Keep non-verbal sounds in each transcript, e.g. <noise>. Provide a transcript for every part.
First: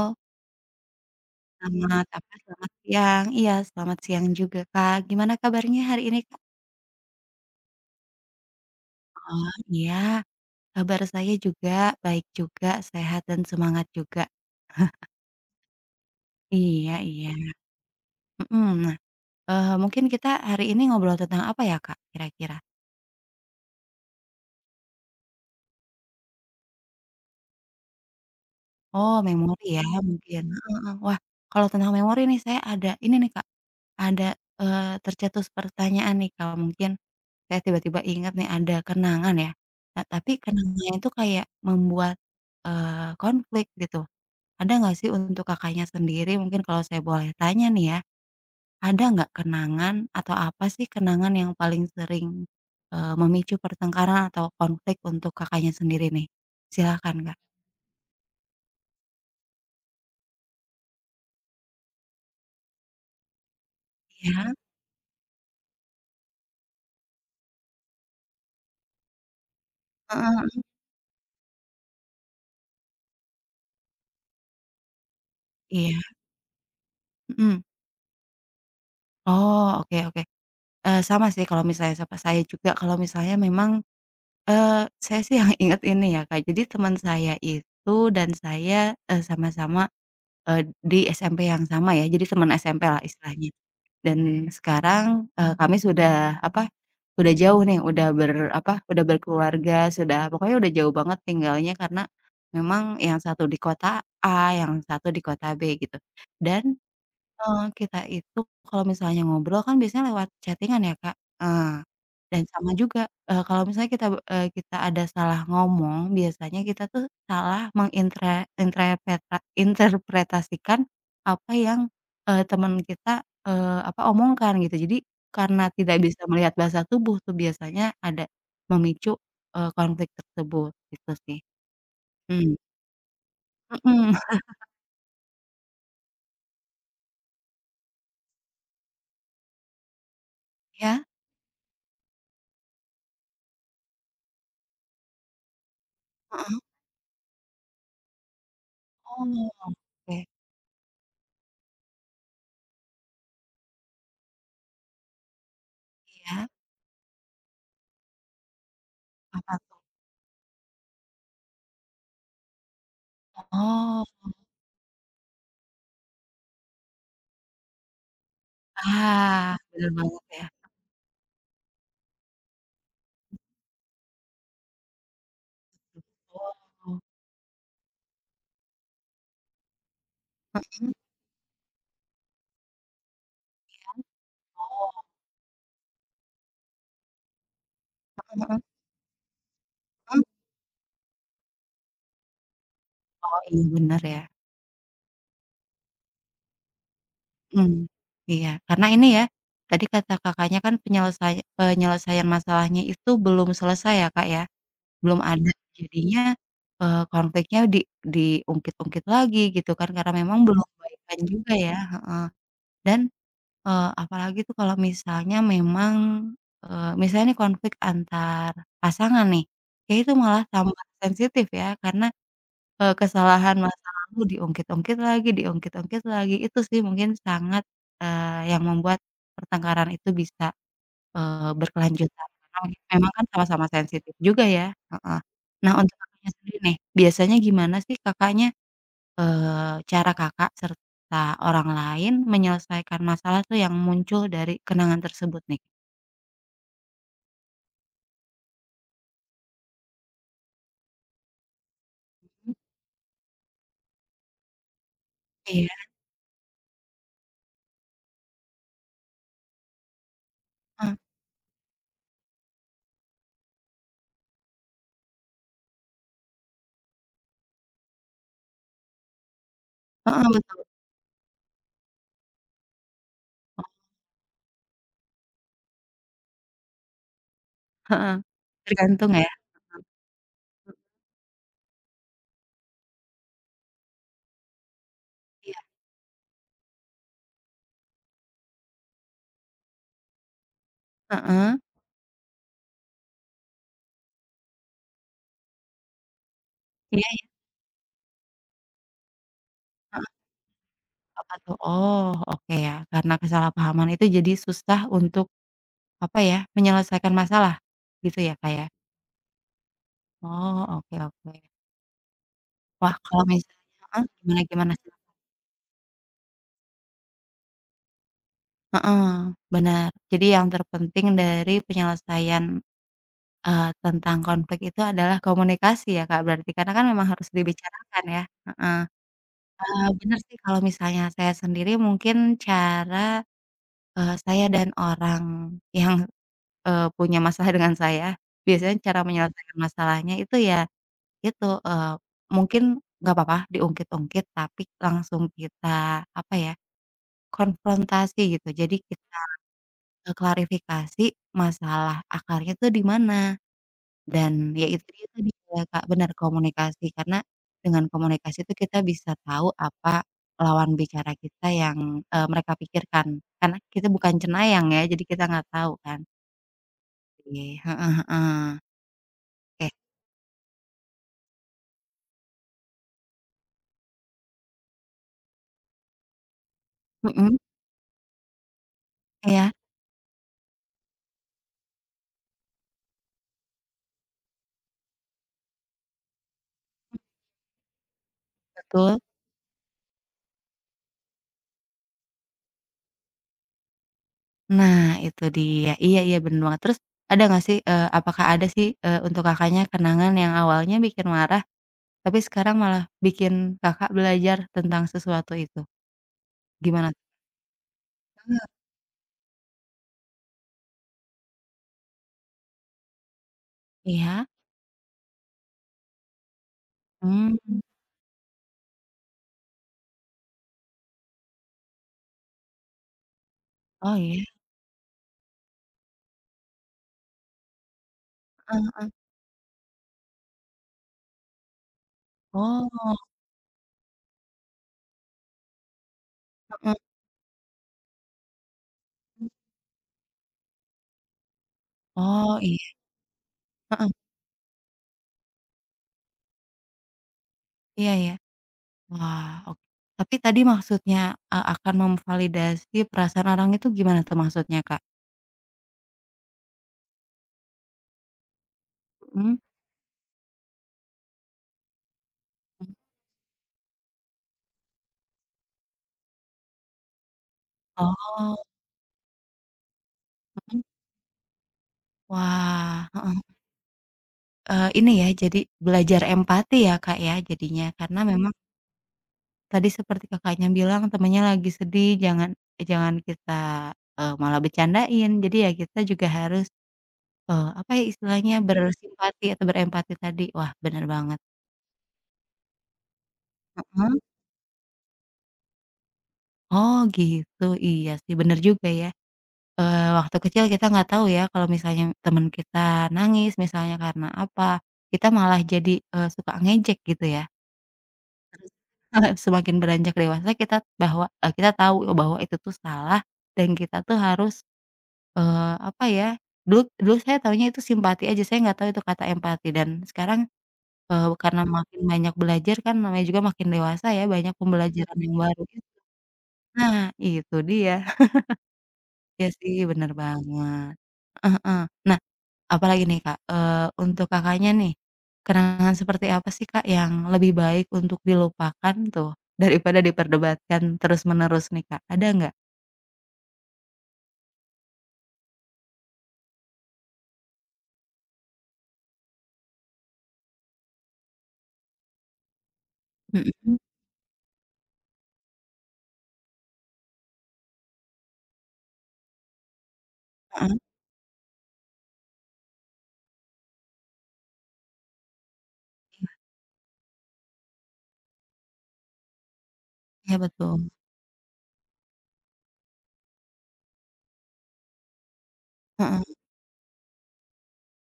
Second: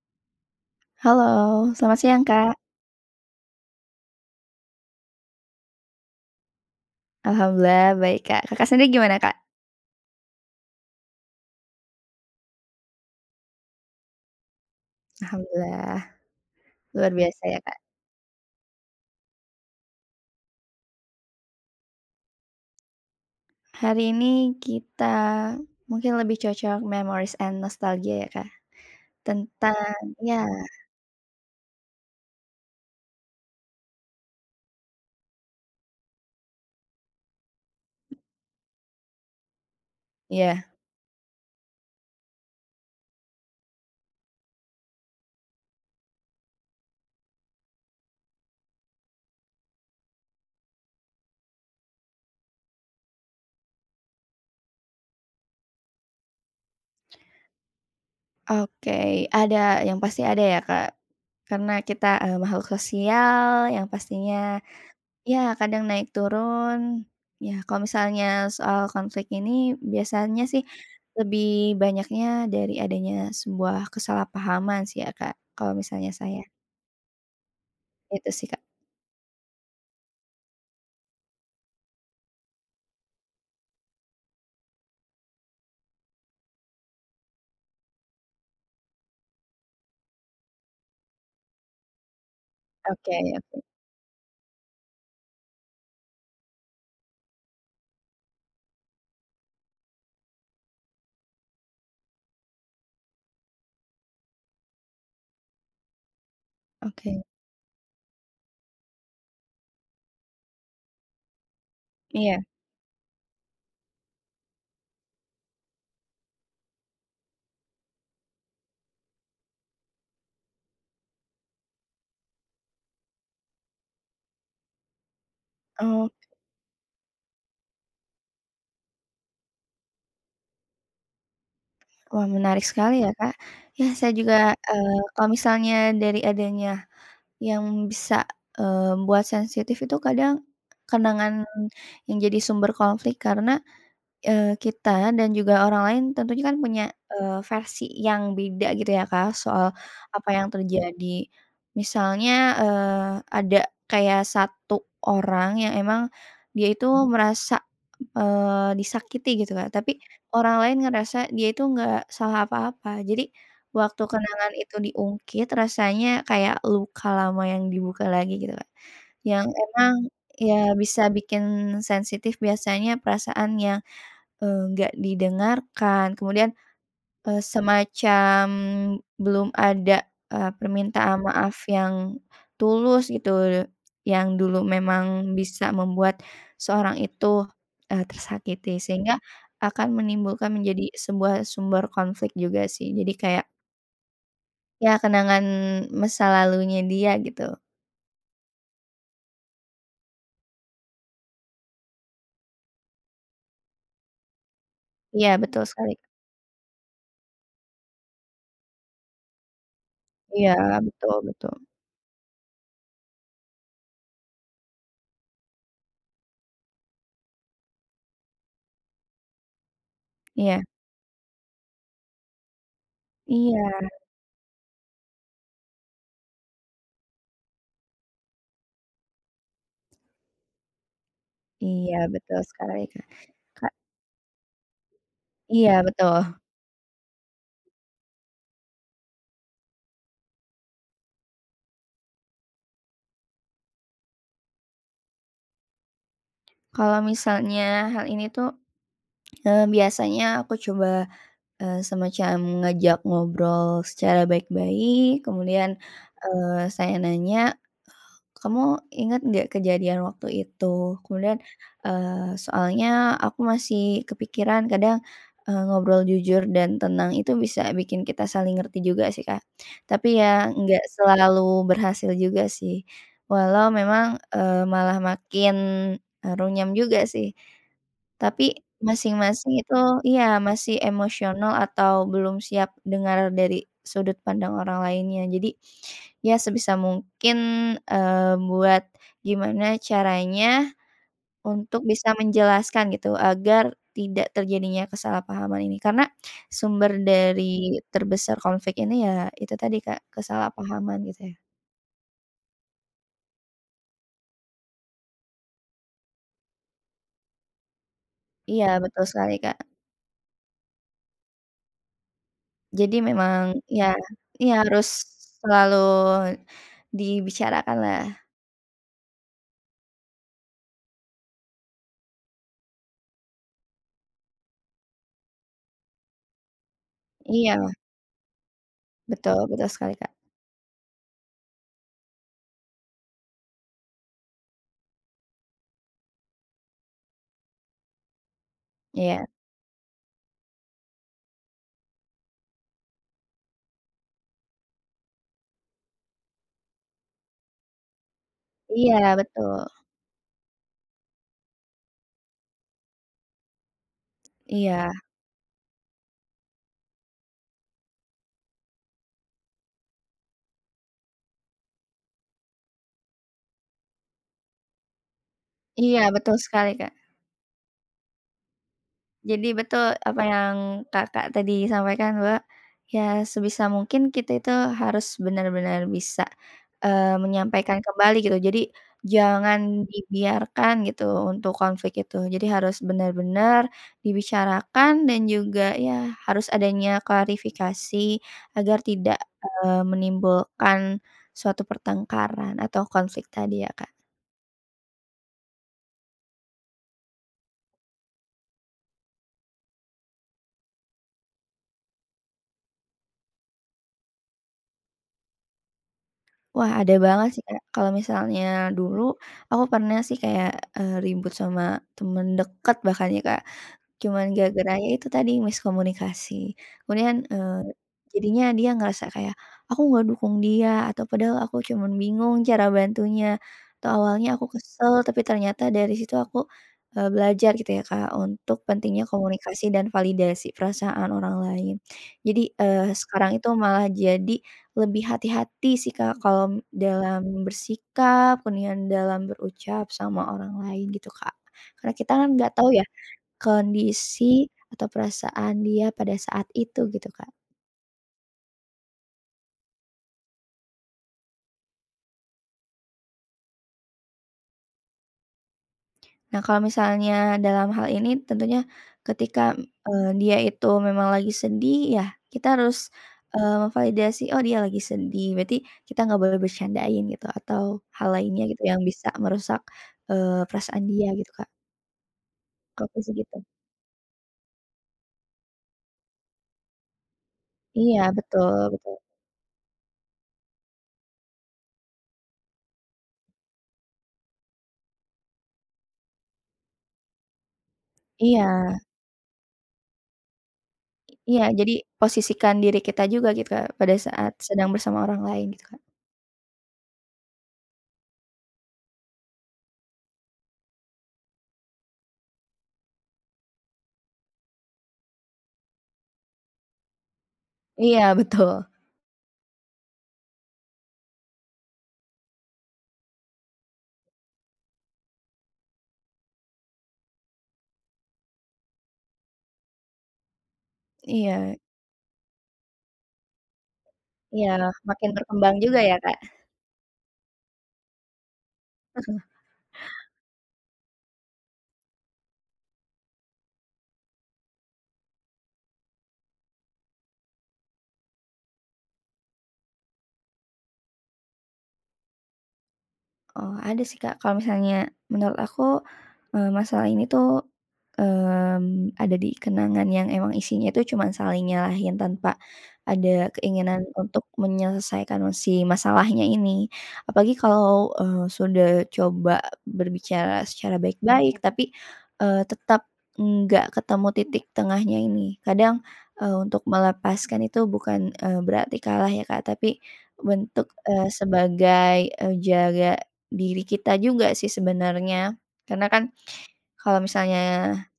Oh, Halo, selamat selamat siang, apa, Kak. selamat siang. Iya, selamat siang juga, Kak. Gimana kabarnya hari ini, Kak? Alhamdulillah baik, Kak. Kakak sendiri gimana, Kak? Oh, iya, kabar saya juga baik juga, sehat dan semangat juga. Alhamdulillah, Iya luar iya, biasa ya, Kak. mhm. Nah, mungkin kita hari ini ngobrol tentang apa ya, Kak, kira-kira? Hari ini kita mungkin lebih cocok memories and nostalgia ya, Kak, Oh, memori ya tentang ya. mungkin, heeh. Wah, kalau tentang memori nih saya ada ini nih, Kak, ada, tercetus pertanyaan nih, Kak, mungkin. Saya tiba-tiba ingat nih ada kenangan ya, nah tapi Iya. kenangannya itu kayak membuat, konflik gitu. Ada nggak sih untuk Kakaknya sendiri mungkin kalau saya boleh tanya nih ya, ada nggak kenangan atau apa sih kenangan yang paling sering, memicu pertengkaran atau konflik untuk Kakaknya sendiri nih? Silakan Kak. Oke, ada yang pasti ada ya, Kak, karena kita, makhluk sosial yang Iya? pastinya ya, kadang naik turun. Ya, kalau misalnya soal konflik ini biasanya Heeh, sih lebih banyaknya dari adanya sebuah kesalahpahaman sih ya, Kak, kalau iya, misalnya saya. mhm. Itu sih, Kak. Oh, oke oke. Sama sih kalau misalnya sama saya juga kalau misalnya memang, saya sih yang inget ini ya, Kak, jadi teman saya itu dan saya, sama-sama, di SMP yang sama ya, jadi teman SMP-lah Oke, istilahnya. Dan sekarang, kami sudah apa, sudah jauh nih, udah ber apa, udah berkeluarga, sudah pokoknya udah jauh banget tinggalnya karena memang yang satu di kota A, yang satu di kota B gitu. Dan oke. Kita itu kalau misalnya ngobrol kan biasanya lewat chatting-an ya, Kak, eee, Iya. dan sama juga, kalau misalnya kita, kita ada salah ngomong biasanya kita tuh salah mengintre intrepeta interpretasikan apa yang, teman kita, apa, omongkan gitu. Jadi karena tidak Oh, bisa melihat bahasa tubuh tuh biasanya ada memicu, konflik tersebut gitu sih. wah, Mmm, menarik sekali ya, Kak. Ya saya mhm, juga, kalau misalnya dari adanya yang bisa, buat sensitif itu kadang ya? kenangan yang jadi sumber konflik karena kita dan juga orang lain tentunya kan Heeh, punya, versi yang beda gitu ya, oh, Kak, soal oke, apa yang terjadi. Misalnya, eee, ada kayak satu orang yang emang iya, dia itu merasa, disakiti gitu, apa Kak, tuh? tapi orang lain ngerasa dia itu nggak salah apa-apa. Jadi waktu Oh. kenangan itu diungkit rasanya kayak luka lama yang dibuka lagi gitu, Kak, yang Ah, bener emang banget ya. ya bisa bikin sensitif biasanya perasaan yang nggak didengarkan, kemudian, Oh. Semacam belum ada, Mhm. permintaan maaf yang tulus gitu, yang dulu Oh. memang bisa membuat seorang itu, Heeh heeh. tersakiti, sehingga akan menimbulkan menjadi sebuah sumber konflik juga sih. Jadi Oh, kayak, iya bener ya. ya kenangan masa lalunya dia gitu. Mhm. Iya, karena ini ya, tadi kata Kakaknya kan penyelesaian masalahnya itu belum selesai ya, Kak, ya, belum Iya ada. betul sekali, Jadinya, konfliknya diungkit-ungkit lagi gitu kan, karena memang iya belum betul baikan juga betul, ya, heeh. Dan, apalagi tuh kalau misalnya memang, misalnya nih konflik antar pasangan nih, kayaknya itu malah iya tambah sensitif ya, karena kesalahan Mhm. iya masa lalu diungkit-ungkit lagi, itu sih mungkin sangat, yang membuat pertengkaran itu bisa, iya berkelanjutan betul karena sekali Kak, memang kan sama-sama Kak sensitif juga ya, heeh. iya Nah untuk betul. Kakaknya sendiri nih, biasanya gimana sih Kakaknya, cara Kakak serta orang lain menyelesaikan masalah tuh yang muncul dari kenangan tersebut nih? Kalau misalnya hal ini tuh, biasanya aku coba, semacam Mhm, ngajak ngobrol secara baik-baik, iya, kemudian, saya nanya, "Kamu ingat nggak kejadian waktu heeh, itu?" Kemudian, soalnya aku masih kepikiran kadang, ngobrol jujur dan tenang itu bisa bikin kita saling ngerti juga sih, Kak. Tapi heeh, ya betul, nggak selalu berhasil juga sih, walau memang, malah makin, runyam juga sih. heeh, Tapi tergantung ya, masing-masing itu heeh, iya, masih emosional atau belum siap dengar dari sudut pandang orang lainnya. Jadi, iya, ya sebisa mungkin, buat gimana caranya heeh, untuk bisa menjelaskan gitu, agar tidak terjadinya kesalahpahaman ini. Karena sumber iya. Iya. dari terbesar konflik ini ya itu tadi Kak, kesalahpahaman gitu Apa ya. tuh? Oh, oke ya, karena kesalahpahaman itu jadi susah untuk, apa ya, menyelesaikan masalah, gitu ya, Kak, ya? Iya, betul sekali Kak. Oh, oke oke. Wah, Jadi kalau memang misalnya ya heeh, gimana ya gimana harus sih? selalu dibicarakan lah. Heeh, benar. Jadi yang terpenting dari penyelesaian, tentang konflik itu adalah komunikasi ya, Kak, berarti? Karena kan memang harus Iya, dibicarakan ya? Heeh. betul betul sekali, Kak. Bener sih kalau misalnya saya sendiri mungkin cara, saya dan orang yang punya masalah <laughs> dengan saya, biasanya cara Mhm. Iya menyelesaikan masalahnya itu ya itu, mungkin nggak apa-apa diungkit-ungkit, tapi langsung kita, apa ya, konfrontasi gitu. Jadi iya kita, betul. Klarifikasi masalah akarnya tuh di mana, dan ya itu Iya dia tadi ya, Kak, benar komunikasi. Karena dengan komunikasi itu kita bisa tahu apa lawan bicara kita yang, mereka pikirkan. Karena kita bukan cenayang ya, jadi kita nggak tahu kan. iya betul sekali, Kak. Iya, heeh heeh. Jadi Oke. betul apa yang Kakak tadi sampaikan bahwa, ya sebisa mungkin kita itu harus benar-benar bisa, Mhm, menyampaikan kembali gitu. Jadi iya, jangan dibiarkan gitu untuk konflik itu. Jadi harus benar-benar dibicarakan dan juga ya harus adanya klarifikasi agar betul. tidak, menimbulkan suatu pertengkaran atau konflik tadi ya, Kak. Nah, itu dia. Iya iya, bener banget. Terus ada nggak sih, apakah ada sih, untuk Kakaknya kenangan yang awalnya bikin marah, tapi sekarang malah bikin Kakak belajar tentang sesuatu itu? Wah, Gimana ada tuh, banget sih, Kak. Kalau misalnya Kak? dulu, aku pernah sih kayak, ribut sama temen deket bahkan ya, Kak. Cuman Iya? gara-gara ya itu tadi miskomunikasi. Kemudian, Mmm, jadinya dia ngerasa kayak, aku nggak dukung dia atau padahal aku cuman bingung cara bantunya, atau oh iya? awalnya aku kesel tapi ternyata dari situ aku, belajar gitu ya Kak untuk Heeh. pentingnya komunikasi dan validasi perasaan orang lain. Jadi, Oh, sekarang itu malah jadi lebih hati-hati sih Kak kalau heeh. dalam bersikap, kemudian dalam berucap sama orang lain gitu Kak. Karena kita kan Oh, nggak iya, tahu ya heeh, kondisi atau perasaan dia pada saat itu gitu, Kak. iya iya. Wah, ok tapi tadi maksudnya, akan memvalidasi perasaan orang itu gimana tuh maksudnya, Kak? Nah, kalau misalnya dalam hal ini tentunya Mhm? ketika, dia itu memang lagi sedih ya kita Mmm, harus, memvalidasi, "Oh dia lagi sedih," berarti kita nggak boleh bercandain gitu atau hal oh, lainnya gitu yang bisa merusak, mhm. perasaan dia gitu, Kak. Wah, Kalau aku sih heeh. gitu. Ini ya, jadi belajar empati ya, Kak, ya, jadinya. Karena Iya memang betul betul. tadi seperti Kakaknya bilang temannya lagi sedih, jangan eh, jangan kita, malah bercandain. Jadi ya kita juga harus, apa ya istilahnya, Iya bersimpati atau berempati tadi. Wah, bener banget. iya jadi posisikan diri kita juga gitu, Kak, pada Heeh. saat sedang bersama orang lain gitu, Kak. Oh, gitu. Iya sih, bener juga ya. Waktu kecil kita nggak tahu ya kalau misalnya teman kita nangis misalnya karena apa, kita malah jadi, suka ngejek gitu ya. Iya Terus betul. heeh, semakin beranjak dewasa kita bahwa kita tahu bahwa itu tuh salah dan kita tuh harus, apa ya, dulu dulu saya taunya itu simpati aja, saya nggak tahu itu kata empati dan sekarang, karena Iya. makin banyak belajar kan namanya juga makin dewasa ya, banyak Iya, pembelajaran makin yang baru. berkembang juga ya, Kak. Nah, itu dia. <laughs> Iya sih bener banget. Heeh heeh. Nah apalagi nih Kak, untuk Kakaknya nih, kenangan seperti apa sih Kak yang lebih baik untuk dilupakan tuh, daripada diperdebatkan terus-menerus nih Kak, ada nggak? Oh, ada sih, Kak. Kalau misalnya menurut aku, masalah ini tuh, ada di kenangan yang emang isinya itu cuma saling nyalahin tanpa ada Mhm, keinginan untuk menyelesaikan si masalahnya ini. Apalagi kalau, sudah coba berbicara heeh. secara baik-baik, tapi, tetap nggak ketemu titik tengahnya ini. Kadang, untuk melepaskan itu bukan, berarti kalah ya, Kak, tapi Iya betul, bentuk, sebagai, jaga diri kita juga sih sebenarnya, karena kan heeh, kalau misalnya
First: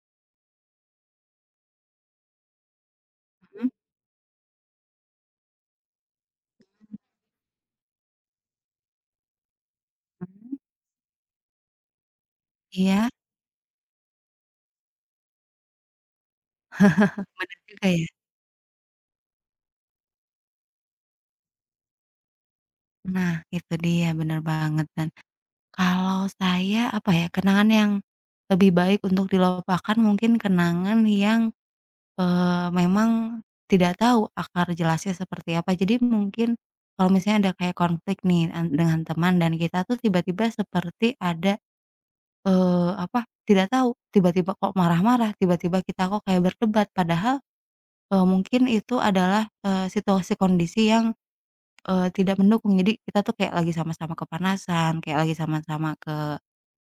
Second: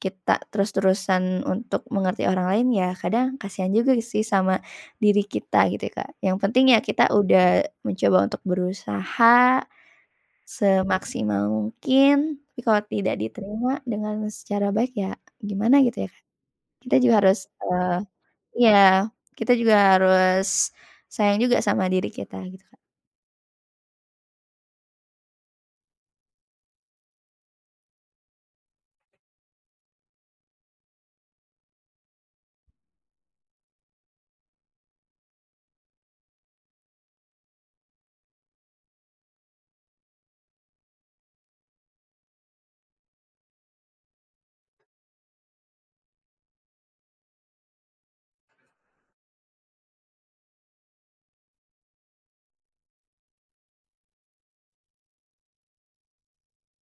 kita terus-terusan untuk mengerti orang lain ya kadang kasihan mhm, juga sih sama diri kita gitu ya, Kak. Yang penting ya kita udah mencoba untuk berusaha Mhm. semaksimal mungkin, tapi kalau iya, tidak diterima dengan secara baik ya gimana gitu ya, Kak. Kita juga <laughs> harus, bener juga ya. iya, kita juga harus sayang juga sama diri kita gitu, Kak. Nah itu dia, bener banget dan kalau saya apa ya, kenangan yang lebih baik untuk dilupakan mungkin kenangan yang memang tidak tahu akar jelasnya seperti apa. Jadi mungkin kalau misalnya ada kayak konflik nih an dengan teman dan kita tuh tiba-tiba seperti ada, apa, tidak tahu, tiba-tiba kok marah-marah, tiba-tiba kita kok kayak berdebat, padahal, mungkin itu adalah, situasi kondisi yang, tidak mendukung. Jadi kita tuh kayak lagi sama-sama kepanasan, kayak lagi sama-sama ke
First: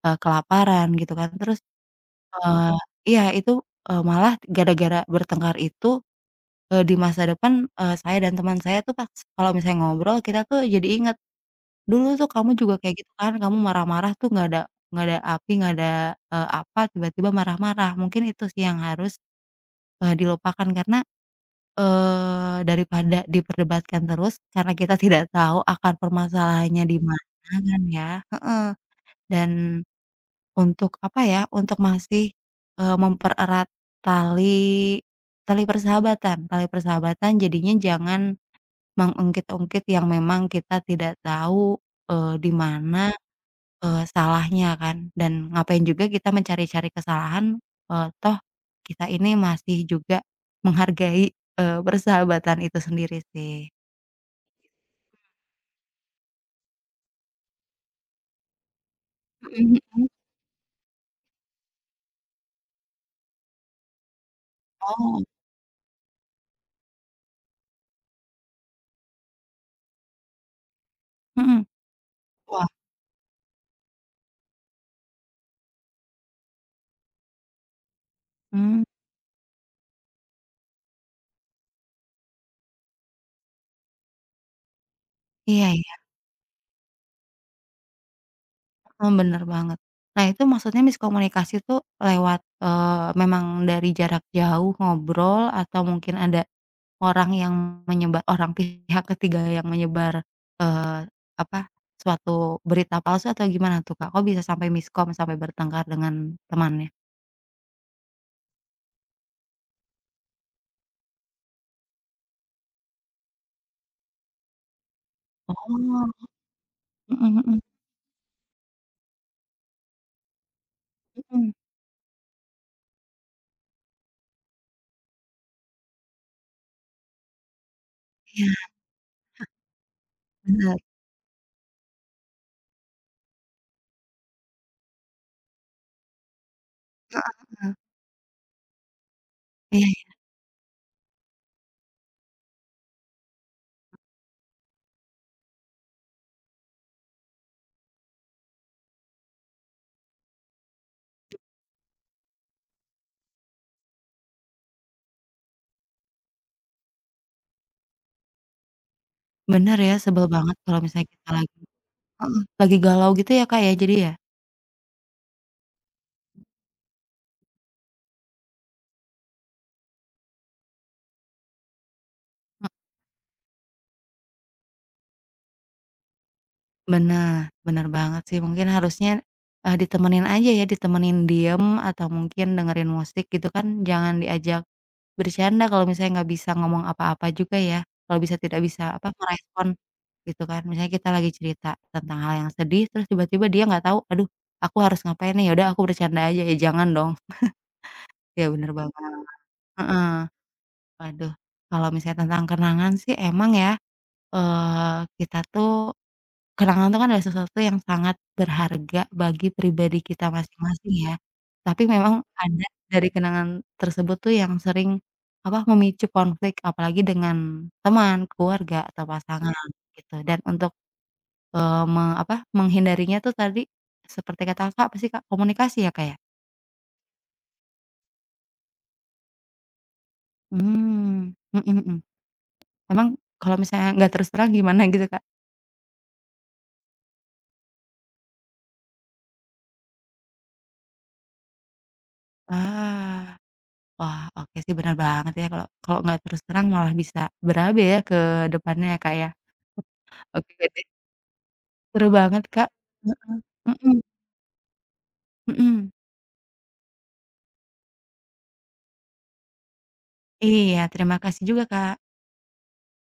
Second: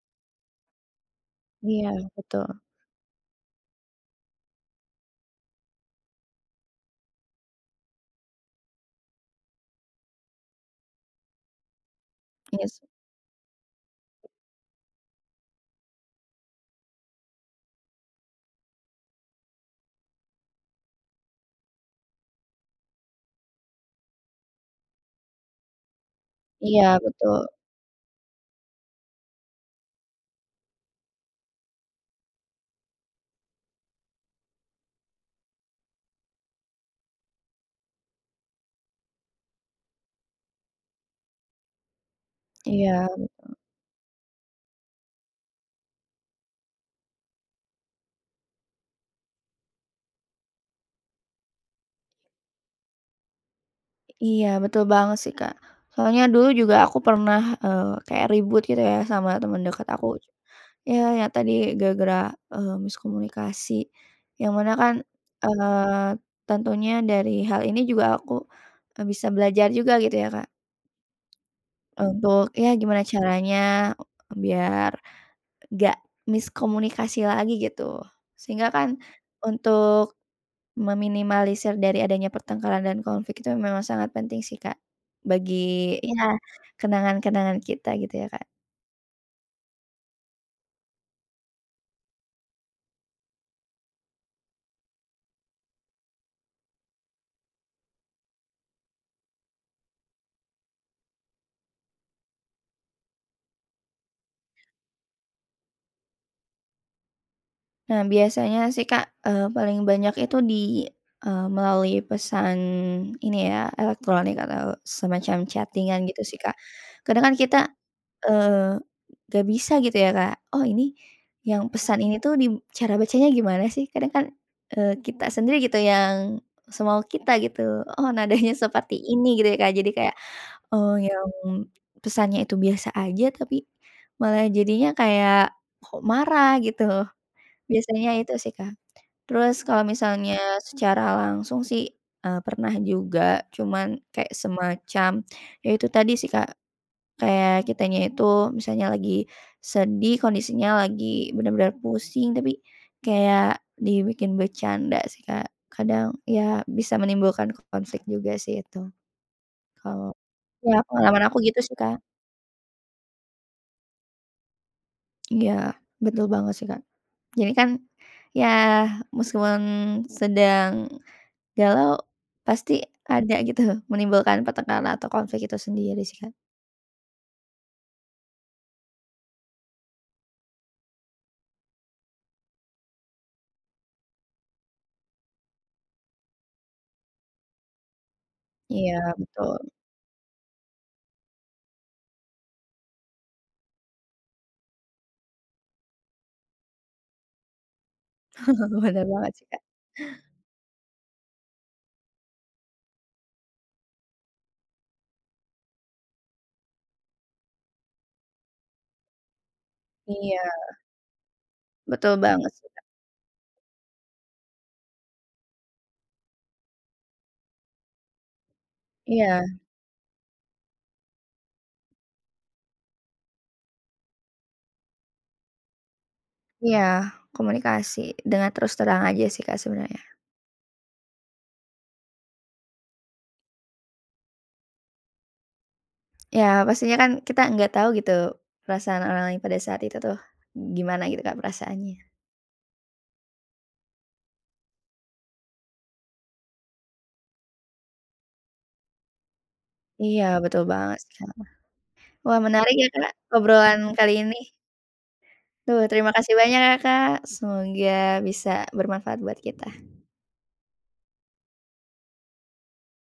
kelaparan gitu kan. Terus, Iya betul, eee iya itu, malah gara-gara bertengkar itu di masa depan, saya dan teman saya tuh pas kalau misalnya ngobrol kita tuh jadi inget, "Dulu tuh kamu iya juga sih, kayak gitu kan, kamu marah-marah tuh nggak ada api, nggak ada, apa, tiba-tiba marah-marah." Mungkin itu sih yang harus, dilupakan karena, daripada diperdebatkan terus karena kita <laughs> tidak tahu akar permasalahannya iya di mana betul, kan ya heeh, dan untuk apa ya, untuk masih, mempererat tali tali persahabatan jadinya jangan mengungkit-ungkit yang memang kita tidak tahu, di iya. mana, salahnya kan, dan ngapain juga kita mencari-cari kesalahan, toh kita ini masih juga menghargai, persahabatan itu sendiri sih. Iya, betul banget sih, Kak. Soalnya dulu juga aku pernah, kayak ribut gitu ya sama teman Mhm dekat mhm. aku. Ya, ya tadi gara-gara, miskomunikasi, yang mana kan, Oh, eee, tentunya dari hal ini juga aku, bisa belajar juga gitu ya, Kak, mhm. untuk Wah, ya gimana caranya biar nggak miskomunikasi lagi gitu. Sehingga mmm, kan untuk meminimalisir dari adanya pertengkaran dan konflik itu memang sangat penting sih, Kak, iya iya, bagi ya kenangan-kenangan kita gitu ya, Kak. mmm, bener banget. Nah itu maksudnya miskomunikasi tuh lewat, memang dari jarak jauh ngobrol atau mungkin ada orang yang menyebar orang pihak ketiga yang menyebar, eee, apa, suatu berita palsu atau gimana tuh, Kak? Kok bisa sampai miskom, sampai bertengkar dengan temannya? Nah, biasanya sih, Kak, paling banyak itu di, melalui pesan ini ya, elektronik atau semacam Oh, chatting-an gitu mhm sih, Kak. Kadang kan kita mhm Eee, nggak bisa gitu ya, Kak. Oh ini mhm. yang pesan ini tuh di cara bacanya gimana sih? Kadang kan, kita sendiri gitu yang semau kita gitu. Oh nadanya Iya, seperti ini gitu ya, Kak. Jadi kayak, bener, oh yang pesannya itu biasa aja tapi malah jadinya kayak kok marah gitu. heeh. Biasanya itu sih, Kak. Terus kalau Iya iya, misalnya secara langsung sih, pernah juga cuman kayak semacam ya itu tadi sih, Kak. Kayak kitanya itu misalnya lagi sedih, kondisinya lagi benar-benar pusing, tapi kayak dibikin bercanda sih, Kak. Kadang ya bisa menimbulkan konflik juga sih itu, bener ya, kalau sebel banget ya kalau misalnya pengalaman kita aku lagi gitu sih, Kak. heeh, lagi galau gitu ya, Kak, ya, jadi ya? Iya, betul banget sih, Kak. Jadi kan ya meskipun sedang galau, He pasti ada gitu menimbulkan pertengkaran atau konflik itu sendiri sih, Kak. bener, bener banget sih, mungkin harusnya, ditemenin aja ya, ditemenin diem atau mungkin dengerin musik gitu kan, jangan diajak bercanda kalau misalnya nggak bisa ngomong apa-apa juga ya, kalau bisa tidak bisa Iya apa, betul, merespon gitu kan. Misalnya kita lagi cerita tentang hal yang sedih, terus tiba-tiba dia nggak tahu, "Aduh, aku harus ngapain nih? Yaudah aku bercanda aja." Ya jangan dong. Ya bener <laughs> benar banget. banget sih, Kak. Heeh. Waduh, kalau misalnya tentang kenangan sih emang ya, kita tuh kenangan itu kan adalah sesuatu yang sangat berharga bagi pribadi kita Iya, masing-masing ya. Tapi betul memang banget ada sih, Kak. dari kenangan tersebut tuh yang sering, apa, memicu konflik apalagi dengan teman, keluarga, atau Iya. pasangan gitu. Dan untuk, me apa, menghindarinya tuh tadi seperti kata Kakak, apa sih Kak, komunikasi ya Kak ya? Iya, komunikasi dengan terus terang aja sih, Kak, sebenarnya. Mmm, mhm mhm. Emang kalau misalnya nggak terus terang gimana gitu Kak? Ya pastinya kan kita nggak tahu gitu perasaan orang lain pada saat itu tuh gimana gitu, Kak, perasaannya. Ah. Wah, oke sih benar banget ya kalau kalau nggak terus terang malah bisa berabe ya ke depannya ya, Kak, ya. Iya betul Oke deh, banget sih, Kak. seru Wah banget, Kak. menarik ya, Kak, He obrolan mhm kali ini. Tuh mhm. terima kasih banyak ya, Kak, semoga bisa bermanfaat buat kita. Iya, terima kasih juga, Kak.